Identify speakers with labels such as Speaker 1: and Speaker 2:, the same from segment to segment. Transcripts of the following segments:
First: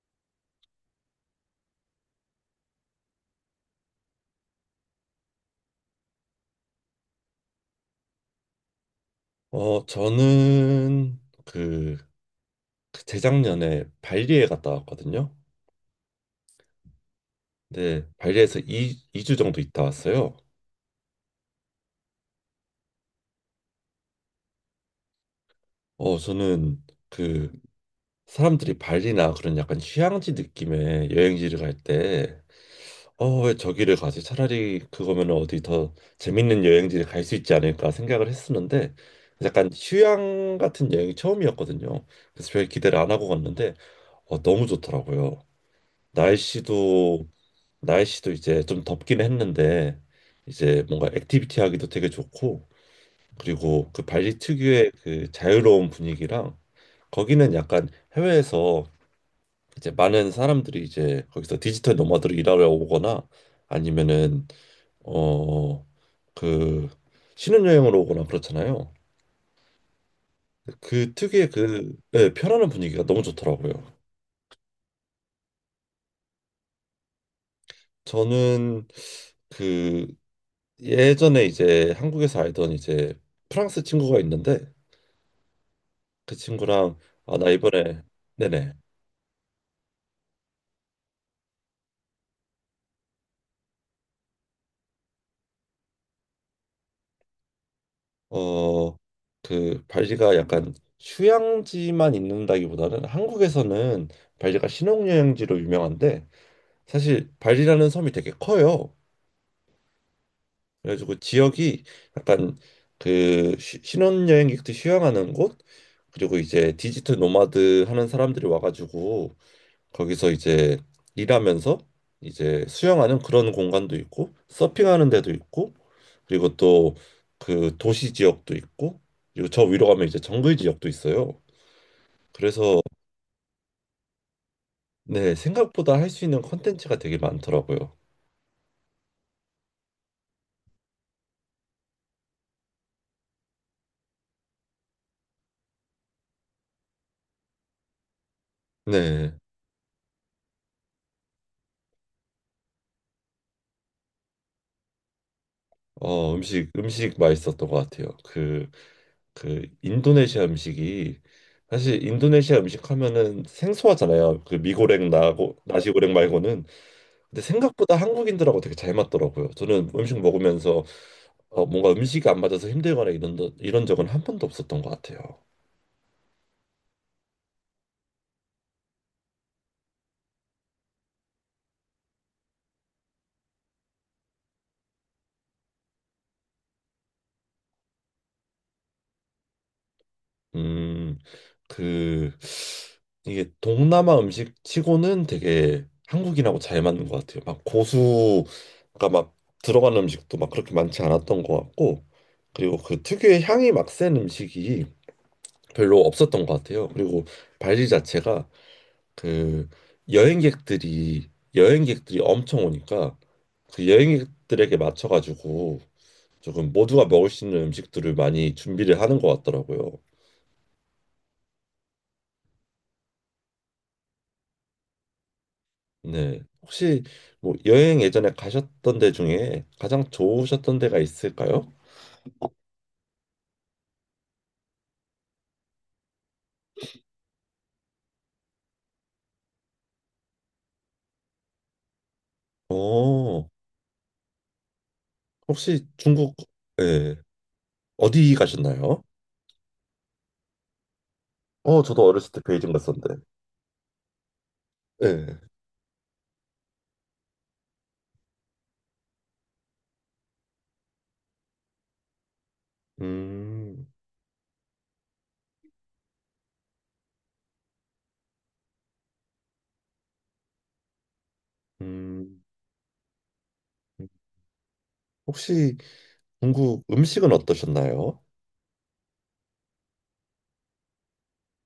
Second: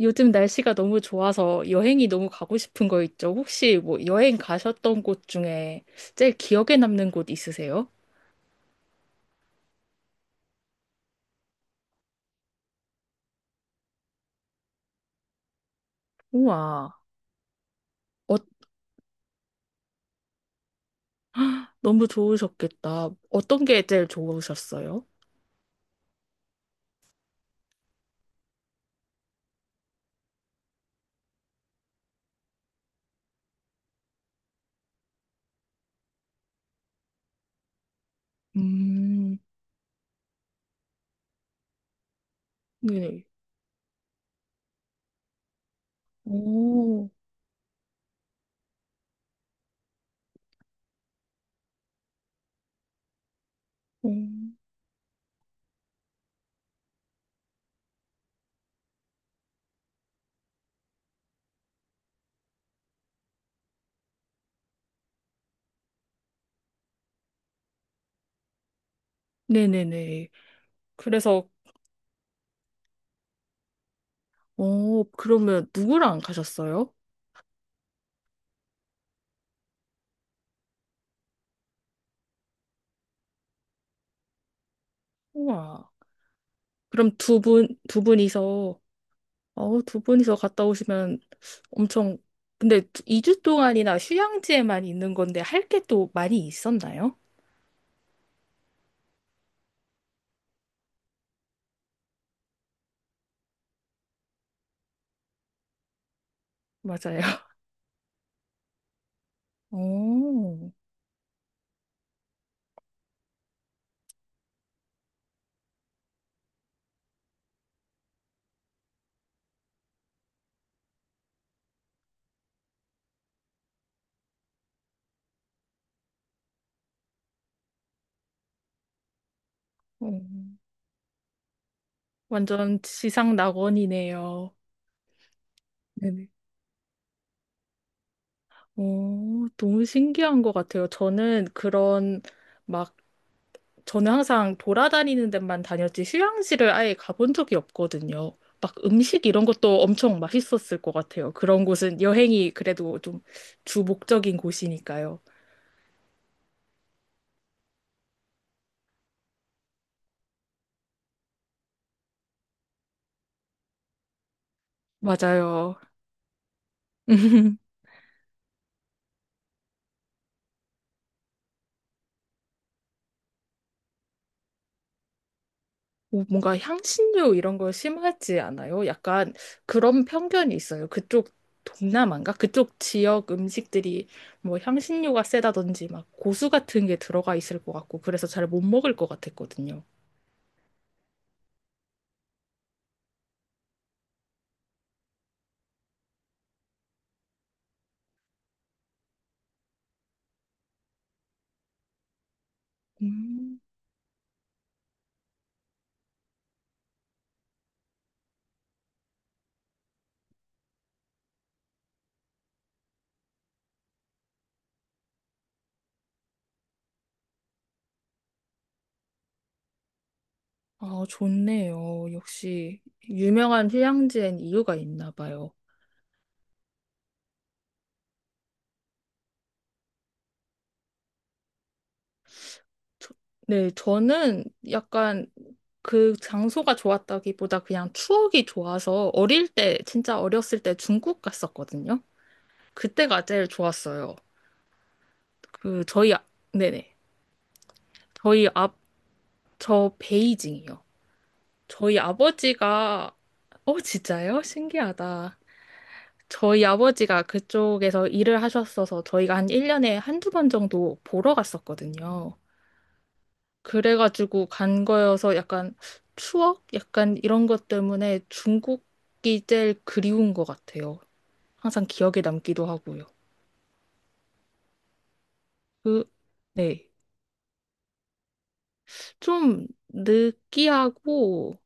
Speaker 1: 요즘 날씨가 너무 좋아서 여행이 너무 가고 싶은 거 있죠? 혹시 뭐 여행 가셨던 곳 중에 제일 기억에 남는 곳 있으세요?
Speaker 2: 저는 그 재작년에 발리에 갔다 왔거든요.
Speaker 1: 우와,
Speaker 2: 근데
Speaker 1: 어,
Speaker 2: 발리에서 이이주 정도 있다 왔어요.
Speaker 1: 너무 좋으셨겠다. 어떤 게 제일 좋으셨어요?
Speaker 2: 저는 그 사람들이 발리나 그런 약간 휴양지 느낌의 여행지를 갈 때, 왜 저기를 가지? 차라리 그거면 어디 더 재밌는 여행지를 갈 수 있지 않을까 생각을 했었는데,
Speaker 1: 음.
Speaker 2: 약간 휴양 같은 여행이 처음이었거든요. 그래서 별 기대를 안
Speaker 1: 네.
Speaker 2: 하고 갔는데, 너무 좋더라고요.
Speaker 1: 오.
Speaker 2: 날씨도 날씨도 이제 좀 덥긴 했는데 이제 뭔가 액티비티 하기도 되게 좋고 그리고 그
Speaker 1: 오.
Speaker 2: 발리 특유의 그 자유로운 분위기랑 거기는 약간 해외에서 이제 많은 사람들이 이제 거기서 디지털 노마드로 일하러 오거나 아니면은 어 그 신혼여행으로 오거나 그렇잖아요.
Speaker 1: 네네네.
Speaker 2: 그
Speaker 1: 그래서,
Speaker 2: 특유의 그 네, 편안한 분위기가 너무 좋더라고요.
Speaker 1: 그러면 누구랑 가셨어요?
Speaker 2: 저는 그 예전에 이제 한국에서 알던 이제 프랑스 친구가 있는데
Speaker 1: 우와.
Speaker 2: 그 친구랑
Speaker 1: 그럼
Speaker 2: 아
Speaker 1: 두
Speaker 2: 나
Speaker 1: 분, 두
Speaker 2: 이번에 네네
Speaker 1: 분이서, 어, 두 분이서 갔다 오시면 엄청, 근데 2주 동안이나 휴양지에만 있는 건데 할 게 또 많이 있었나요?
Speaker 2: 어 그 발리가 약간 휴양지만 있는다기보다는 한국에서는 발리가 신혼여행지로 유명한데
Speaker 1: 맞아요.
Speaker 2: 사실 발리라는 섬이 되게 커요.
Speaker 1: 오,
Speaker 2: 그래가지고 지역이 약간 그 신혼여행객들 휴양하는 곳 그리고 이제 디지털 노마드 하는 사람들이 와가지고 거기서 이제 일하면서 이제 수영하는 그런 공간도 있고 서핑하는 데도 있고 그리고 또 그 도시 지역도 있고 그리고 저 위로 가면
Speaker 1: 오,
Speaker 2: 이제 정글 지역도 있어요.
Speaker 1: 완전
Speaker 2: 그래서
Speaker 1: 지상 낙원이네요.
Speaker 2: 네, 생각보다 할 수
Speaker 1: 네네.
Speaker 2: 있는 컨텐츠가 되게 많더라고요.
Speaker 1: 오, 너무 신기한 것 같아요. 막, 저는 항상 돌아다니는 데만 다녔지 휴양지를 아예 가본 적이 없거든요. 막 음식
Speaker 2: 네.
Speaker 1: 이런 것도 엄청 맛있었을 것 같아요. 그런 곳은 여행이 그래도 좀 주 목적인 곳이니까요.
Speaker 2: 음식 맛있었던 것 같아요. 그 인도네시아 음식이 사실 인도네시아 음식 하면은 생소하잖아요. 그 미고랭 나고
Speaker 1: 맞아요.
Speaker 2: 나시고랭 말고는 근데 생각보다 한국인들하고 되게 잘 맞더라고요. 저는 음식 먹으면서 뭔가 음식이 안 맞아서 힘들거나 이런 적은 한 번도 없었던 것 같아요.
Speaker 1: 오, 뭔가 향신료 이런 거 심하지 않아요? 약간 그런 편견이 있어요. 그쪽 동남아인가? 그쪽 지역 음식들이 뭐 향신료가 세다든지 막 고수 같은 게 들어가 있을 것 같고 그래서 잘 못 먹을 것 같았거든요.
Speaker 2: 음, 그 이게 동남아 음식 치고는 되게 한국인하고 잘 맞는 것 같아요. 막 고수가 막 들어가는 음식도 막 그렇게 많지 않았던 것 같고, 그리고 그 특유의
Speaker 1: 음.
Speaker 2: 향이 막 센 음식이 별로 없었던 것 같아요. 그리고 발리 자체가 그 여행객들이 여행객들이 엄청 오니까 그 여행객들에게 맞춰가지고 조금 모두가 먹을 수 있는 음식들을 많이 준비를 하는 것 같더라고요.
Speaker 1: 아, 좋네요. 역시 유명한 휴양지엔 이유가 있나 봐요.
Speaker 2: 네. 혹시 뭐 여행 예전에 가셨던 데 중에 가장 좋으셨던 데가 있을까요?
Speaker 1: 저- 네, 저는 약간 그 장소가 좋았다기보다 그냥 추억이 좋아서 어릴 때, 진짜 어렸을 때 중국 갔었거든요. 그때가
Speaker 2: 어,
Speaker 1: 제일 좋았어요. 그
Speaker 2: 혹시
Speaker 1: 저희 아-
Speaker 2: 중국,
Speaker 1: 네네.
Speaker 2: 예, 어디
Speaker 1: 저희
Speaker 2: 가셨나요?
Speaker 1: 앞저 베이징이요. 저희
Speaker 2: 저도 어렸을 때 베이징
Speaker 1: 아버지가
Speaker 2: 갔었는데.
Speaker 1: 어, 진짜요? 신기하다.
Speaker 2: 예.
Speaker 1: 저희 아버지가 그쪽에서 일을 하셨어서 저희가 한 1년에 한 두 번 정도 보러 갔었거든요.
Speaker 2: 음,
Speaker 1: 그래가지고 간 거여서 약간 추억? 약간 이런 것 때문에 중국이 제일 그리운 것 같아요. 항상 기억에
Speaker 2: 음,
Speaker 1: 남기도 하고요.
Speaker 2: 혹시
Speaker 1: 그,
Speaker 2: 중국
Speaker 1: 네.
Speaker 2: 음식은 어떠셨나요?
Speaker 1: 좀 느끼하고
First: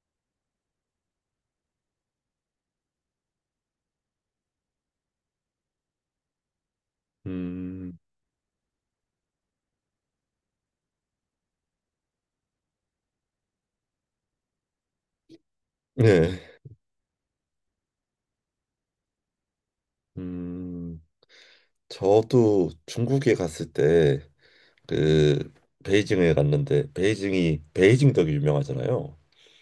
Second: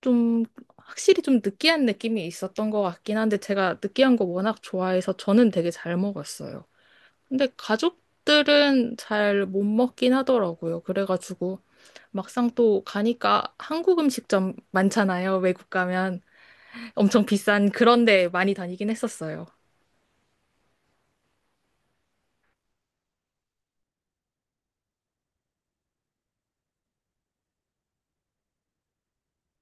Speaker 1: 좀 확실히 좀 느끼한 느낌이 있었던 것 같긴 한데 제가 느끼한 거 워낙 좋아해서 저는 되게 잘 먹었어요. 근데
Speaker 2: 음.
Speaker 1: 가족들은 잘 못 먹긴 하더라고요. 그래가지고 막상 또 가니까 한국 음식점 많잖아요. 외국 가면
Speaker 2: 네.
Speaker 1: 엄청 비싼 그런 데 많이 다니긴 했었어요.
Speaker 2: 음, 저도 중국에 갔을 때 그 베이징에 갔는데 베이징이 베이징 덕이 유명하잖아요.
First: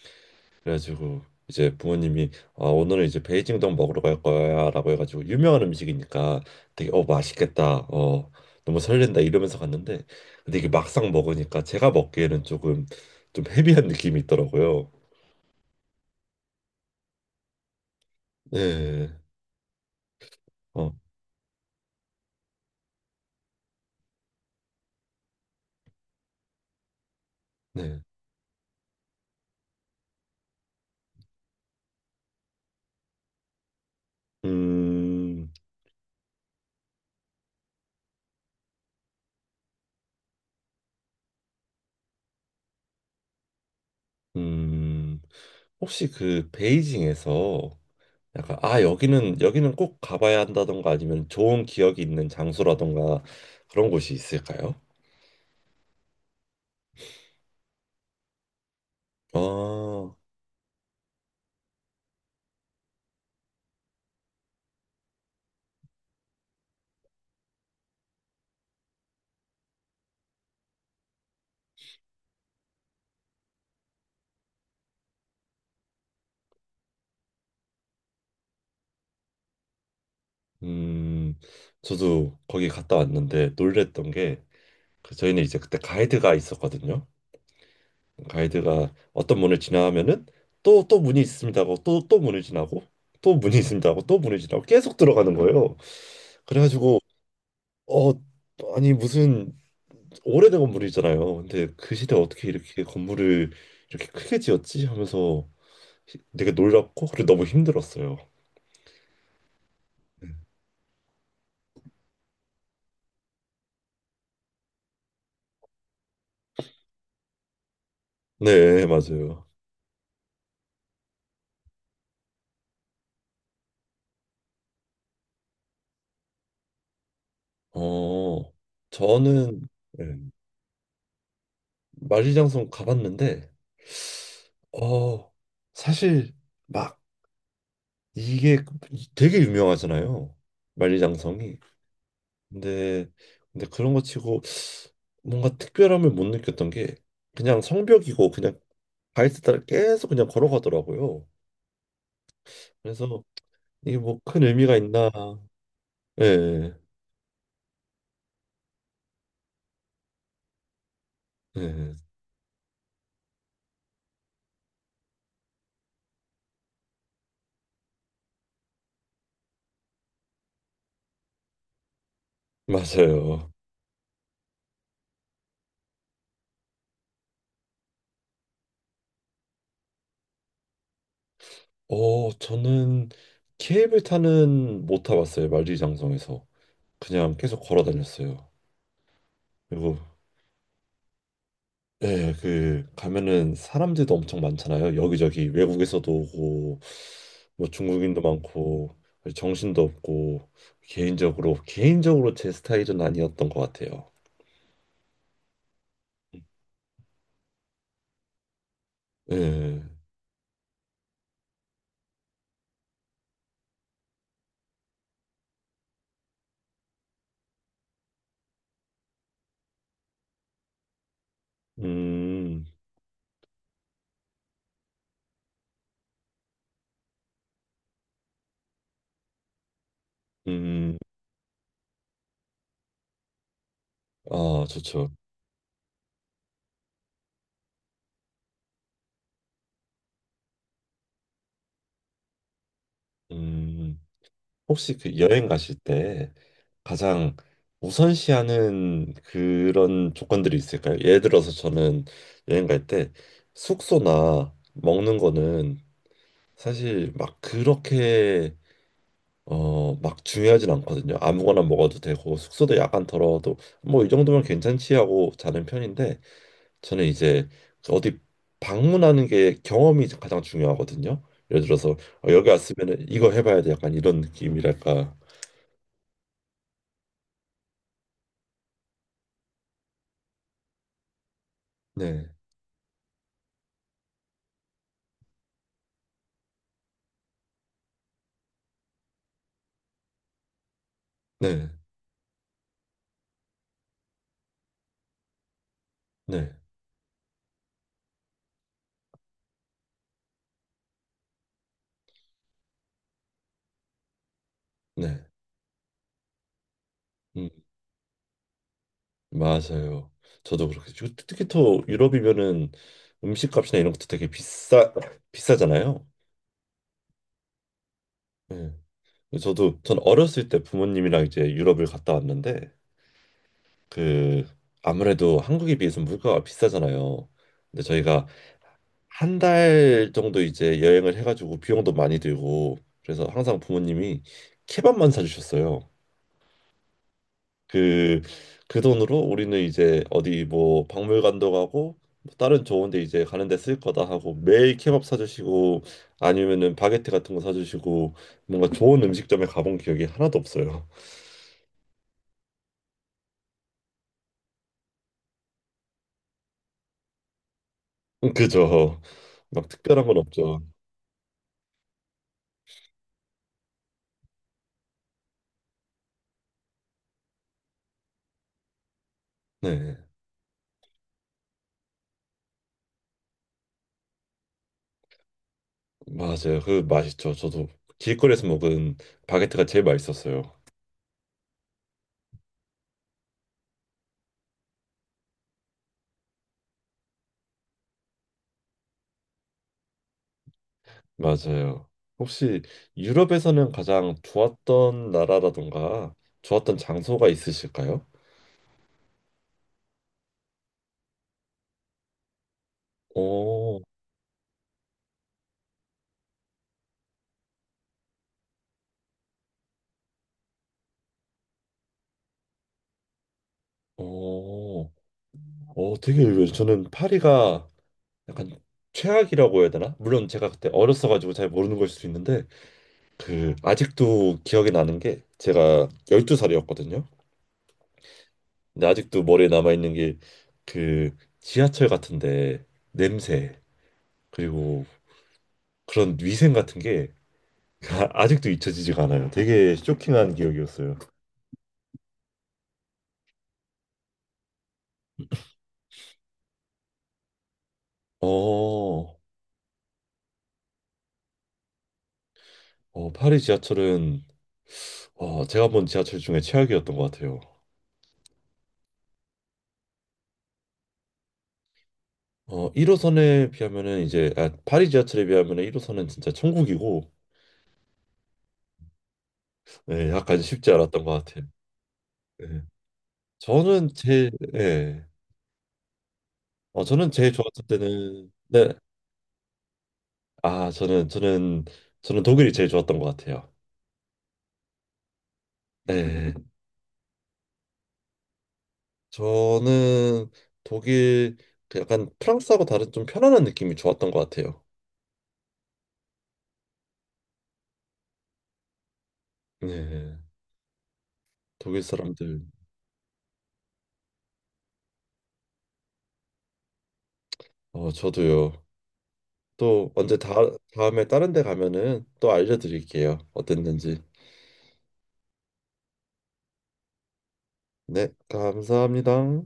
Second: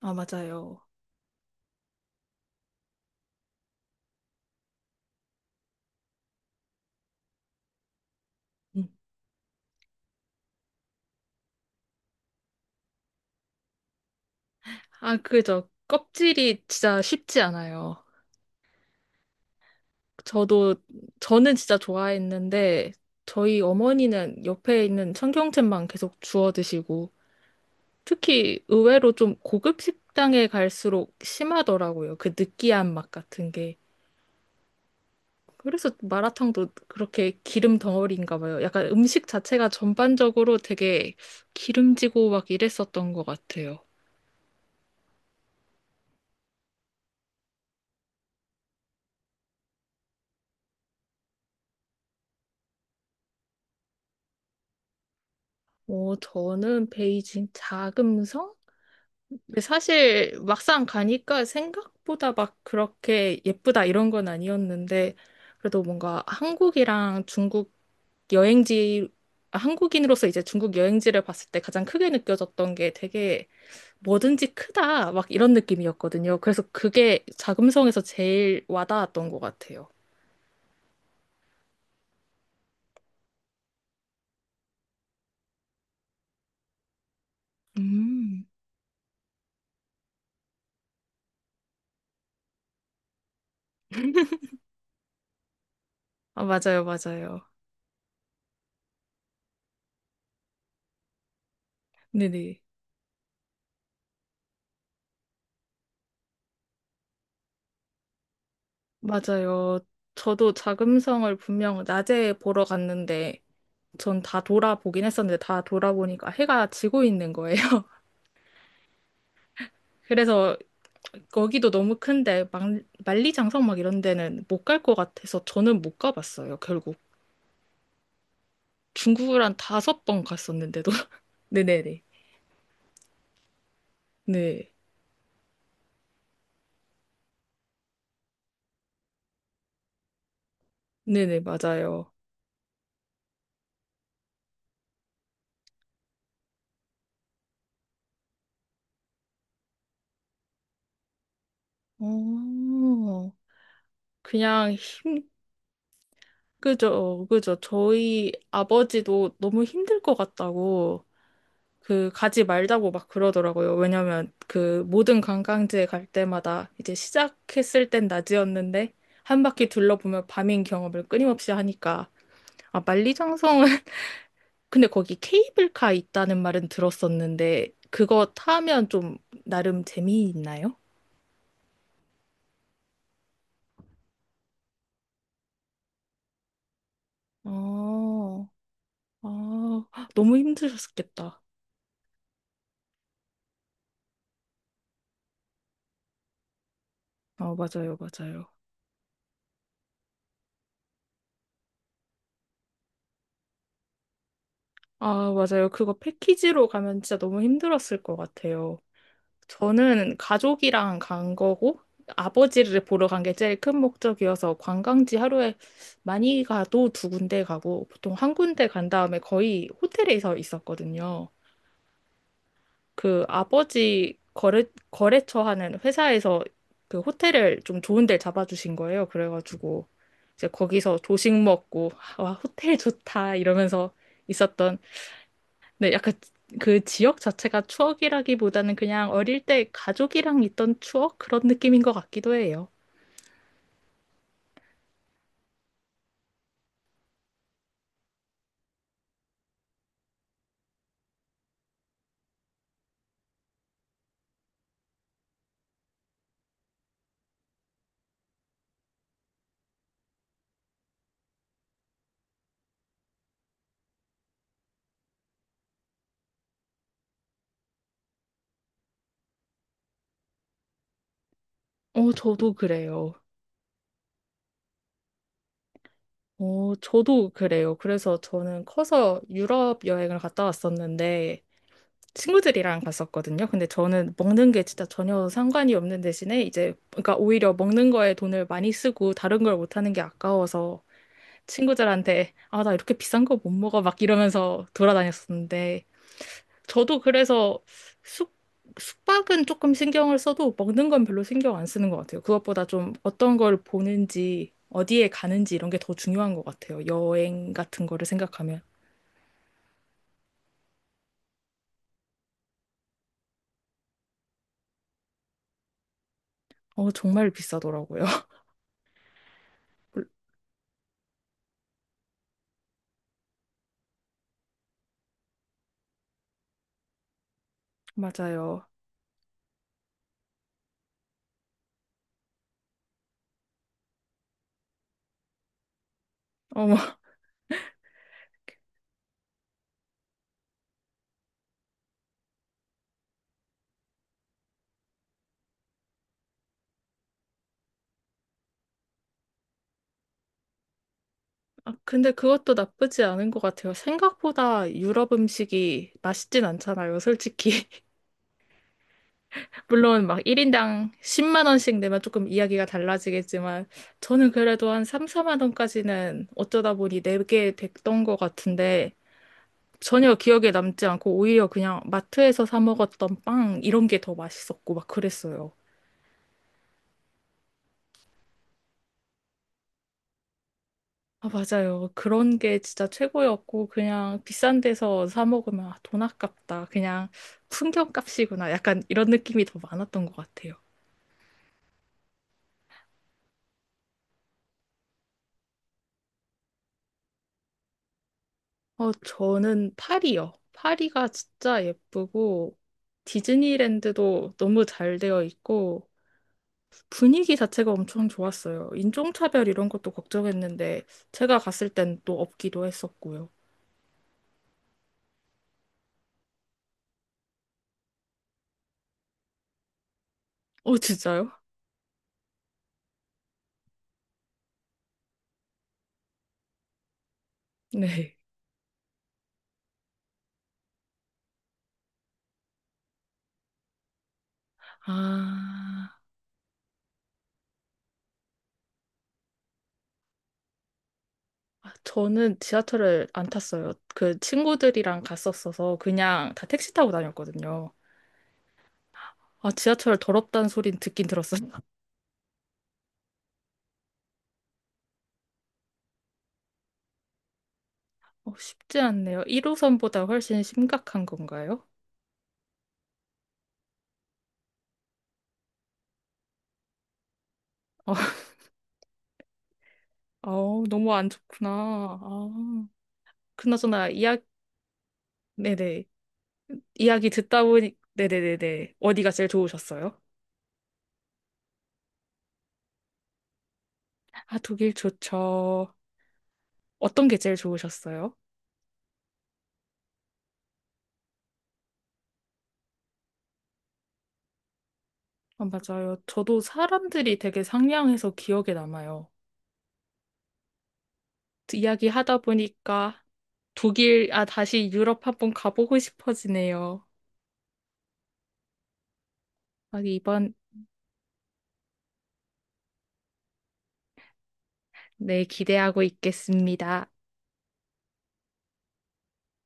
Speaker 1: 아, 맞아요.
Speaker 2: 그래가지고 이제 부모님이 아, 오늘은 이제 베이징 덕 먹으러 갈 거야라고 해가지고 유명한 음식이니까 되게 맛있겠다. 너무
Speaker 1: 음.
Speaker 2: 설렌다 이러면서 갔는데 근데 이게 막상 먹으니까 제가 먹기에는 조금 좀 헤비한 느낌이 있더라고요.
Speaker 1: 아, 그죠. 껍질이 진짜 쉽지 않아요.
Speaker 2: 네.
Speaker 1: 저도,
Speaker 2: 어,
Speaker 1: 저는 진짜 좋아했는데, 저희 어머니는 옆에 있는 청경채만 계속 주워 드시고,
Speaker 2: 네.
Speaker 1: 특히 의외로 좀 고급 식당에 갈수록 심하더라고요. 그 느끼한 맛 같은 게.
Speaker 2: 음,
Speaker 1: 그래서 마라탕도 그렇게 기름 덩어리인가 봐요. 약간 음식 자체가 전반적으로 되게 기름지고 막 이랬었던 것 같아요.
Speaker 2: 음, 혹시 그 베이징에서 약간 아 여기는 꼭 가봐야 한다던가 아니면 좋은 기억이 있는 장소라던가 그런 곳이 있을까요?
Speaker 1: 어, 저는 베이징 자금성? 근데
Speaker 2: 아,
Speaker 1: 사실 막상 가니까 생각보다 막 그렇게 예쁘다 이런 건 아니었는데 그래도 뭔가 한국이랑 중국 여행지, 아, 한국인으로서 이제 중국 여행지를 봤을 때 가장 크게 느껴졌던 게 되게 뭐든지 크다 막 이런 느낌이었거든요. 그래서 그게 자금성에서 제일 와닿았던 것 같아요.
Speaker 2: 음, 저도 거기 갔다 왔는데 놀랬던 게그 저희는 이제 그때 가이드가 있었거든요.
Speaker 1: 음.
Speaker 2: 가이드가 어떤 문을 지나면은 또 또 문이 있습니다 하고 또 또 문을 지나고 또 문이 있습니다 하고 또 문을 지나고 계속 들어가는 거예요.
Speaker 1: 아, 맞아요,
Speaker 2: 그래가지고
Speaker 1: 맞아요.
Speaker 2: 어 아니 무슨 오래된 건물이잖아요. 근데 그 시대 어떻게
Speaker 1: 네네.
Speaker 2: 이렇게 건물을 이렇게 크게 지었지 하면서 되게 놀랍고 그리고 너무 힘들었어요.
Speaker 1: 맞아요. 저도 자금성을 분명 낮에 보러 갔는데 전 다 돌아보긴 했었는데 다 돌아보니까 해가 지고 있는 거예요.
Speaker 2: 네, 네, 맞아요.
Speaker 1: 그래서 거기도 너무 큰데 만리장성 막 이런 데는 못 갈 것 같아서 저는 못 가봤어요, 결국.
Speaker 2: 어,
Speaker 1: 중국을 한
Speaker 2: 저는
Speaker 1: 다섯
Speaker 2: 네,
Speaker 1: 번 갔었는데도. 네네네.
Speaker 2: 만리장성 가봤는데
Speaker 1: 네.
Speaker 2: 어, 사실 막 이게 되게 유명하잖아요.
Speaker 1: 네네,
Speaker 2: 만리장성이.
Speaker 1: 맞아요.
Speaker 2: 근데 근데 그런 거 치고 뭔가 특별함을 못 느꼈던 게 그냥 성벽이고 그냥 바이스 따라 계속 그냥 걸어가더라고요. 그래서
Speaker 1: 어,
Speaker 2: 이게 뭐 큰
Speaker 1: 그냥
Speaker 2: 의미가 있나?
Speaker 1: 힘,
Speaker 2: 예,
Speaker 1: 그죠, 그죠. 저희 아버지도 너무 힘들 것 같다고
Speaker 2: 예, 예.
Speaker 1: 그 가지 말자고 막 그러더라고요. 왜냐면 그 모든 관광지에 갈 때마다 이제 시작했을 땐 낮이었는데 한 바퀴 둘러보면 밤인 경험을 끊임없이 하니까. 아,
Speaker 2: 맞아요.
Speaker 1: 만리장성은. 근데 거기 케이블카 있다는 말은 들었었는데 그거 타면 좀 나름 재미있나요?
Speaker 2: 저는 케이블 타는 못 타봤어요. 만리장성에서 그냥 계속 걸어
Speaker 1: 아,
Speaker 2: 다녔어요. 그리고
Speaker 1: 아, 너무 힘드셨겠다.
Speaker 2: 예, 그 가면은 사람들도 엄청 많잖아요. 여기저기 외국에서도 오고
Speaker 1: 아,
Speaker 2: 뭐
Speaker 1: 맞아요,
Speaker 2: 중국인도
Speaker 1: 맞아요.
Speaker 2: 많고 정신도 없고 개인적으로 개인적으로 제 스타일은 아니었던 것 같아요.
Speaker 1: 아, 맞아요. 그거 패키지로 가면 진짜 너무 힘들었을 것 같아요.
Speaker 2: 예,
Speaker 1: 저는 가족이랑 간 거고 아버지를 보러 간 게 제일 큰 목적이어서 관광지 하루에 많이 가도 두 군데 가고 보통 한 군데 간 다음에 거의 호텔에서 있었거든요.
Speaker 2: 음,
Speaker 1: 그 아버지 거래처 하는 회사에서 그 호텔을 좀 좋은 데 잡아주신 거예요. 그래가지고 이제 거기서
Speaker 2: 음,
Speaker 1: 조식 먹고 와, 호텔 좋다 이러면서
Speaker 2: 아,
Speaker 1: 있었던.
Speaker 2: 좋죠.
Speaker 1: 네, 약간 그 지역 자체가 추억이라기보다는 그냥 어릴 때 가족이랑 있던 추억 그런 느낌인 것 같기도 해요.
Speaker 2: 음. 혹시 그 여행 가실 때 가장 우선시하는 그런 조건들이 있을까요? 예를 들어서 저는 여행 갈 때 숙소나 먹는 거는 사실 막 그렇게 막 중요하진 않거든요. 아무거나 먹어도 되고 숙소도 약간 더러워도 뭐 이 정도면 괜찮지 하고 자는 편인데 저는 이제 어디 방문하는 게 경험이 가장 중요하거든요. 예를 들어서
Speaker 1: 어,
Speaker 2: 여기
Speaker 1: 저도
Speaker 2: 왔으면은
Speaker 1: 그래요.
Speaker 2: 이거 해봐야 돼 약간 이런 느낌이랄까.
Speaker 1: 어, 저도 그래요. 그래서 저는 커서 유럽 여행을 갔다 왔었는데
Speaker 2: 네.
Speaker 1: 친구들이랑 갔었거든요. 근데 저는 먹는 게 진짜 전혀 상관이 없는 대신에 이제 그러니까 오히려 먹는 거에 돈을 많이 쓰고 다른 걸 못하는 게 아까워서
Speaker 2: 네,
Speaker 1: 친구들한테 아, 나 이렇게 비싼 거 못 먹어 막 이러면서 돌아다녔었는데,
Speaker 2: 네,
Speaker 1: 저도 그래서 숙, 숙박은 조금 신경을 써도 먹는 건 별로 신경 안 쓰는 것 같아요. 그것보다 좀 어떤 걸 보는지, 어디에
Speaker 2: 네.
Speaker 1: 가는지 이런 게 더 중요한 것 같아요.
Speaker 2: 음,
Speaker 1: 여행 같은 거를 생각하면.
Speaker 2: 맞아요. 저도 그렇게 특히 또 유럽이면은 음식값이나 이런 것도 되게 비싸잖아요.
Speaker 1: 어, 정말 비싸더라고요.
Speaker 2: 네. 저도 전 어렸을 때 부모님이랑 이제 유럽을 갔다 왔는데 그 아무래도 한국에 비해서 물가가 비싸잖아요. 근데 저희가
Speaker 1: 맞아요.
Speaker 2: 한 달 정도 이제 여행을 해가지고 비용도 많이 들고 그래서 항상 부모님이 케밥만 사주셨어요.
Speaker 1: 어,
Speaker 2: 그 그 돈으로 우리는 이제 어디 뭐 박물관도 가고 뭐 다른 좋은 데 이제 가는 데 쓸 거다 하고 매일 케밥 사주시고 아니면은 바게트 같은 거 사주시고 뭔가 좋은 음식점에 가본 기억이 하나도 없어요.
Speaker 1: 아, 근데 그것도 나쁘지 않은 것 같아요. 생각보다 유럽 음식이 맛있진 않잖아요, 솔직히.
Speaker 2: 그죠. 막 특별한
Speaker 1: 물론
Speaker 2: 건
Speaker 1: 막
Speaker 2: 없죠.
Speaker 1: 1인당 10만 원씩 내면 조금 이야기가 달라지겠지만 저는 그래도 한 3, 4만 원까지는 어쩌다 보니 내게 됐던 것 같은데
Speaker 2: 네.
Speaker 1: 전혀 기억에 남지 않고 오히려 그냥 마트에서 사 먹었던 빵 이런 게 더 맛있었고 막 그랬어요.
Speaker 2: 맞아요. 그 맛있죠. 저도 길거리에서 먹은 바게트가 제일 맛있었어요.
Speaker 1: 아, 맞아요. 그런 게 진짜 최고였고 그냥 비싼 데서 사 먹으면 아, 돈 아깝다. 그냥 풍경값이구나. 약간 이런 느낌이 더 많았던 것 같아요.
Speaker 2: 맞아요. 혹시 유럽에서는 가장 좋았던 나라라던가 좋았던 장소가 있으실까요?
Speaker 1: 어, 저는 파리요. 파리가 진짜 예쁘고,
Speaker 2: 오,
Speaker 1: 디즈니랜드도 너무 잘 되어 있고, 분위기 자체가 엄청 좋았어요. 인종차별 이런 것도 걱정했는데, 제가 갔을 땐 또 없기도 했었고요.
Speaker 2: 어, 되게 의외예요. 저는 파리가 약간 최악이라고 해야 되나? 물론 제가 그때
Speaker 1: 어, 진짜요?
Speaker 2: 어렸어가지고 잘 모르는 걸 수도 있는데 그 아직도 기억이 나는 게 제가 12살이었거든요.
Speaker 1: 네.
Speaker 2: 근데 아직도 머리에 남아있는 게 그 지하철 같은데 냄새 그리고
Speaker 1: 아,
Speaker 2: 그런 위생 같은 게 아직도 잊혀지지가 않아요. 되게 쇼킹한 기억이었어요.
Speaker 1: 아, 저는 지하철을 안 탔어요. 그 친구들이랑 갔었어서 그냥 다 택시 타고 다녔거든요.
Speaker 2: 어,
Speaker 1: 아, 지하철 더럽다는 소린 듣긴 들었어요.
Speaker 2: 파리 지하철은 제가 본 지하철 중에 최악이었던 것 같아요.
Speaker 1: 어, 쉽지 않네요. 1호선보다 훨씬 심각한 건가요?
Speaker 2: 1호선에 비하면은 이제 아, 파리 지하철에 비하면은 1호선은 진짜 천국이고
Speaker 1: 어,
Speaker 2: 예, 약간
Speaker 1: 어,
Speaker 2: 쉽지
Speaker 1: 너무
Speaker 2: 않았던
Speaker 1: 안
Speaker 2: 것 같아요.
Speaker 1: 좋구나.
Speaker 2: 예.
Speaker 1: 아, 그나저나,
Speaker 2: 저는
Speaker 1: 이야,
Speaker 2: 제 예.
Speaker 1: 네네. 이야기
Speaker 2: 저는 제일
Speaker 1: 듣다
Speaker 2: 좋았을
Speaker 1: 보니,
Speaker 2: 때는 네.
Speaker 1: 네네네네, 어디가 제일 좋으셨어요?
Speaker 2: 아, 저는 독일이 제일 좋았던 것 같아요.
Speaker 1: 아, 독일 좋죠.
Speaker 2: 네.
Speaker 1: 어떤 게 제일 좋으셨어요?
Speaker 2: 저는 독일 그 약간 프랑스하고 다른 좀 편안한 느낌이 좋았던 것 같아요.
Speaker 1: 아, 맞아요. 저도 사람들이 되게 상냥해서 기억에 남아요.
Speaker 2: 네. 독일
Speaker 1: 이야기 하다
Speaker 2: 사람들
Speaker 1: 보니까 독일, 아, 다시 유럽 한번 가보고 싶어지네요.
Speaker 2: 저도요.
Speaker 1: 아,
Speaker 2: 또 언제
Speaker 1: 이번,
Speaker 2: 다 다음에 다른 데 가면은 또 알려드릴게요. 어땠는지.
Speaker 1: 네, 기대하고 있겠습니다.
Speaker 2: 네, 감사합니다.